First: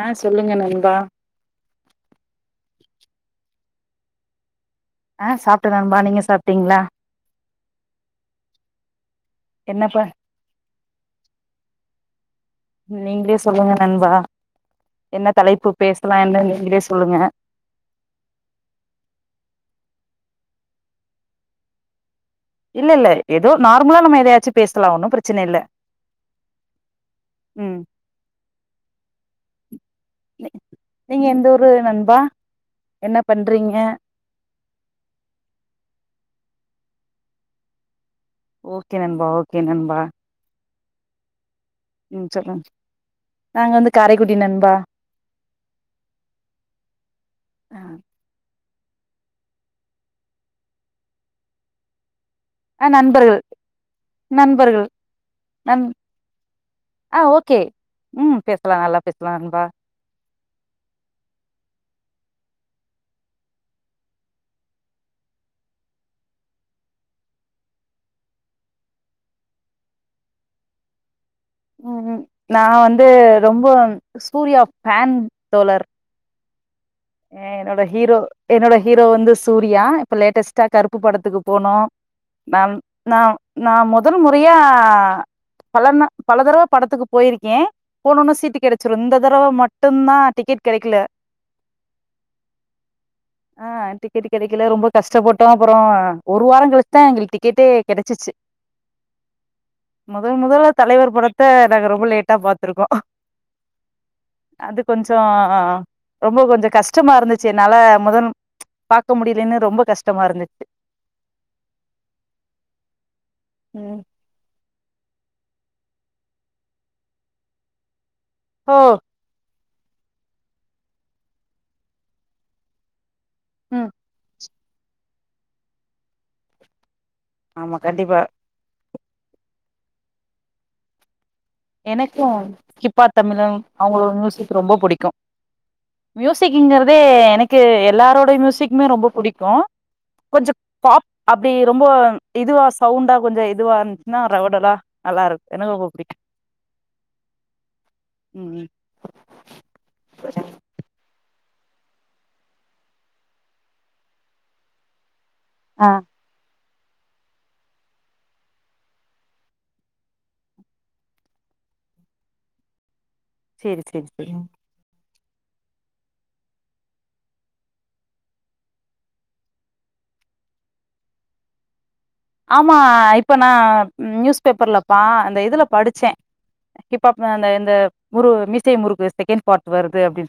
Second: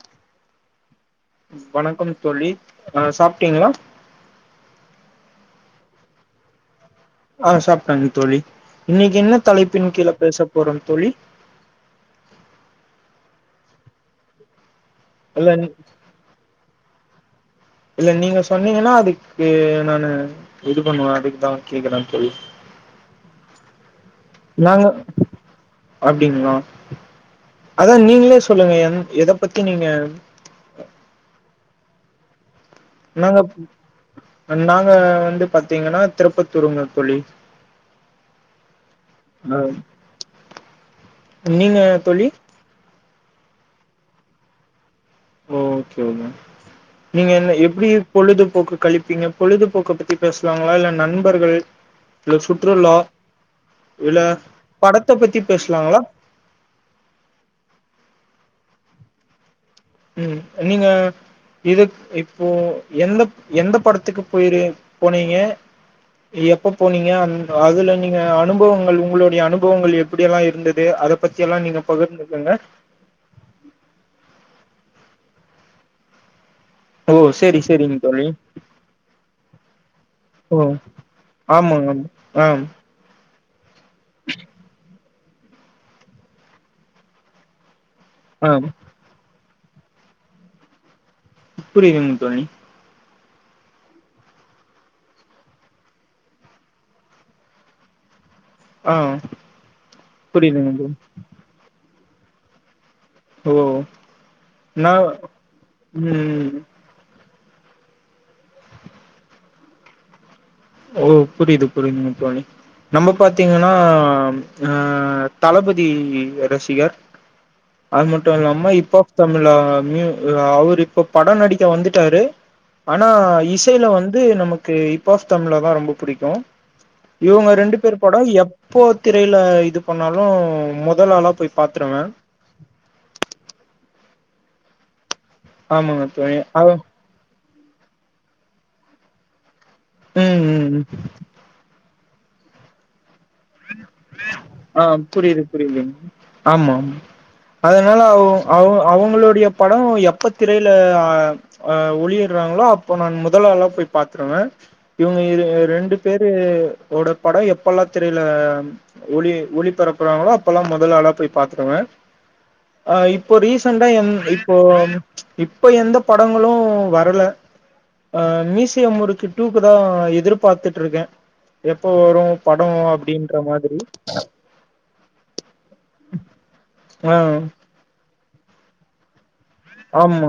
ஆ சொல்லுங்க நண்பா வணக்கம் தோழி ஆ சாப்ட்டீங்ளா ஆ சாப்ட்ட நண்பா நீங்க சாப்ட்டீங்ளா ஆ சாப்ட்டாங் தோழி நீங் என்ன தலைப்பின் என்னப்ப கீழ பேச போறோம் தோழி நீங்ளே சொல்லுங்க நண்பா என்ன இல்ல தலைப்பு பேஸ்லான்னு நீங்குளே ஸ் சொல்லுங்க இல்லா நீங்க சொன்னீங்கனா அதுக்கு நானு இது பண்ணுவே அதுக்குதா கேக்குற இல்லெல்லே எதோ நார்முலா நம்ம எதயாச்சி நாங்க பேசுலா ஒண்ணோ பிரச்சின இல்லா அப்டிங்களா ம் அதா நீங்களே சொல்லுங்க என் எத பத்தி நீங்க நீங்க எந்த ஊரு நண்பா என்ன நாங்க பண்றீங்க அண்ட் நாங்க வந்து பாத்தீங்கனா திருப்பத் தூருங்க தோழி ஓகே நண்பா ஓகே ஆ நண்பா நீங்க தோழி ம் சொல்லுங்க நாங்க வந்து காரைக்குடி நண்பா ஓகேயுமா நீங்க என்னா எப்டி பொழுதுபோக்கு கழிப்பீங்க பொழுதுபோக்க பத்தி பேஸ்லாங்ளா இல்ல நண்பர்கள் இல்ல ஆ சுற்றுலா நண்பர்கள் இதுல நண்பர்கள் படத்த பத்தி நண் பேசலாங்களா ஆ ஓகே ம் பேசு லா நல்லா பேஸ்லா நண்பா ம் நீங்கா இதுக் இப்போ எந்த எந்தப் படத்துக்கு போயிரு போனீங்க எப்போ போனீங்கா அந் அதுல நீங்கா அனுபவுங்கள் உங்குளோடைய அனுபுவங்கள் எப்பிடியெல்லா இருந்தது அத பத்தி எல்லா நீங்க ம் பகிர்ந்துக்கங்க நா வந்து ரொம்போ அம் சூர்யா ஃபேன் தோழர் ஓ ஏஹ் செரி என்னோட செரிங்க ஹீரோ தோழி என்னோட ஹீரோ வந்து சூர் சூர்யா இப்ப லேட்டஸ்ட்டா ஓ கருப்பு படத்துக்கு போனோ ஆமாங்க ஆ மேம் நா நா மொத முறயா பலன பல தடவ படத்துக்கு போயிருக்கே போனோன்ன ஆ சீட்டு கெடச்சிறு இந்த தடவ மட் மட்டும்தா டிக்கெட் கெடக்கல புரியுதுங்க தோழி ஆஹ் டிக்கெட் கெடக்கல ரொம்ப கஷ்டப்பட்டோ அப்பறோ ஒரு வார கழிச்சுதா எங்கள்க்கு டிக்கெட்டே கெடச்சிச்சு ஆ மொத மொதலா புரியுதுங்க தோழி தலைவர் படத்த நாங்க ரெம் ரொம்ப லேட்டா பாத்துருக்கோ ஓ அது நா கொஞ்சோ ரொம்ப ம் கொஞ்சோ கஷ்டமா இருந்துச் னால முதல் பாக்க முடியலன்னு ரொம்ப கஷ்டமா இருந்துச்சு ஓ புரியுது புரியுதுங்க தோழி நம்ம பாத்தீங்கனா ம் அஹ் தளபதி ரசிகர் அது மட்டு நம்ம ஓ ஹிப்பாப் தமிழா ம் அவர் இப்ப பட நடிக்க வந்துட்டாரு ஆனா இசையில ம் வந்து நமக் [unintelligible] தமிழாதா ரொம்ப புடிக்கு இவங்க ரெண்டு ஆமா பேர் பட கண்டிப்பா எப்போ திரையில இது பண்ணாலு மொதலாளா போய் பாத்துருவே எனக்கு ஹிப்பாப் தமிழா அவங்களோட முவி க்கு ரொம்ப புடிக்கு ஆமாங்க தோழி அ மியூசிக்ங்றதே எனக்கு [unintelligible] எல்லாரோட மியூசிக்மே ரொம்ப புடிக்கு ம் கொஞ்ச ம் ம். பாப் அப்டி ரொம்ப இதுவா சவுண்டா கொஞ்சோ இதுவா இருந்ச்சுன்னா ரவுடெலா ஆ நல்லா புரியுது இருக் எனக் ரொம்ப புரியுதுங் பிடிக்கு ஆமா ஆமா அதனால அவோ அவ் ம் அவொங்களுடைய பட எப்ப திரயில ஆ ஒளியிடுறாங்களோ அப்போ நா முதலாள போய் பார்த்திருவே இவங்க அ இது ஆ ரெண்டு பேரு ரோட பட எப்பெல்லா திரையில் ல ஒளி ஒளிபரப்புறாங்களோ அப்பல்லா முதல் ஆளா போய் பாத்துருவ அஹ் இப் போ சேரி ரீசன்டா சேரி எந் சேரி இப்போ இப்ப எந்த படங்களு வரல அஹ் மீசிய முருக்கு டூக்கு தா எதிர்பாத்துட்டுருக்க எப் எப்போ வரு படோ ஆமா இப்ப நா நியூஸ் பேப்பர்லப்பா அந்த இதுல படிச்சே ஹிப் ஆ ஹாப் அந்த இந்த முரு மீசைய முருக்கு செகண் ஆமா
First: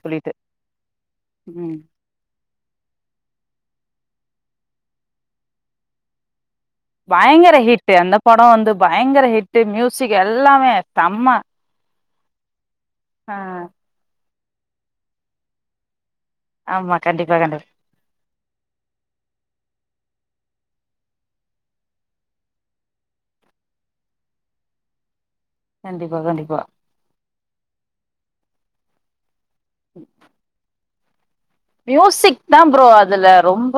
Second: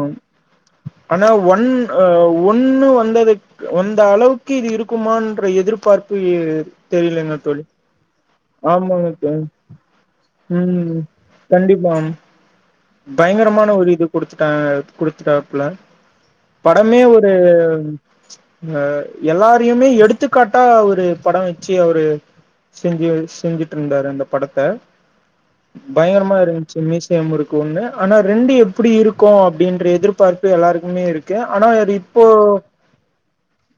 ஆனா ஒன் ம் அஹ் ஒன்னு வந்ததுக்கு ஒன் இந்த அளவுக்கு இது இருக்குமான்ற எதிர்பார்ப்பு இரு பயங்கர ஹிட்டு அந்த படோ வந்து ஆமாங்க பயங்கர தோழி ஹிட்டு மியூசிக் எல்லாமே ம் தம்ம கண்டிப்பா பயங்கரமான ஒரு இதுக் குடுத்துட்டா குடுத்துட்டாப்புல ஆமா படமே ஒரு கண்டிப்பா கண்டிப் அஹ் எல்லாரையுமே எடுத்துக் க்காட்டா அவரு படோ வச்சி அவரு செஞ்சி செஞ்சிட்டுருந்தாரு அந்த படத்த கண்டிப்பா பயங்கரமா கண்டிப்பா இருந்ச்சி மீசய முருக் கு ஒன்னு ஆனா ரெண்டு எப்புடி இருக்கு அப் பிடின்ற எதிர்பார்ப்பு எல்லாருக் குமே இருக் மியூசிக் தா ப்ரோ அதுல ரொம்ப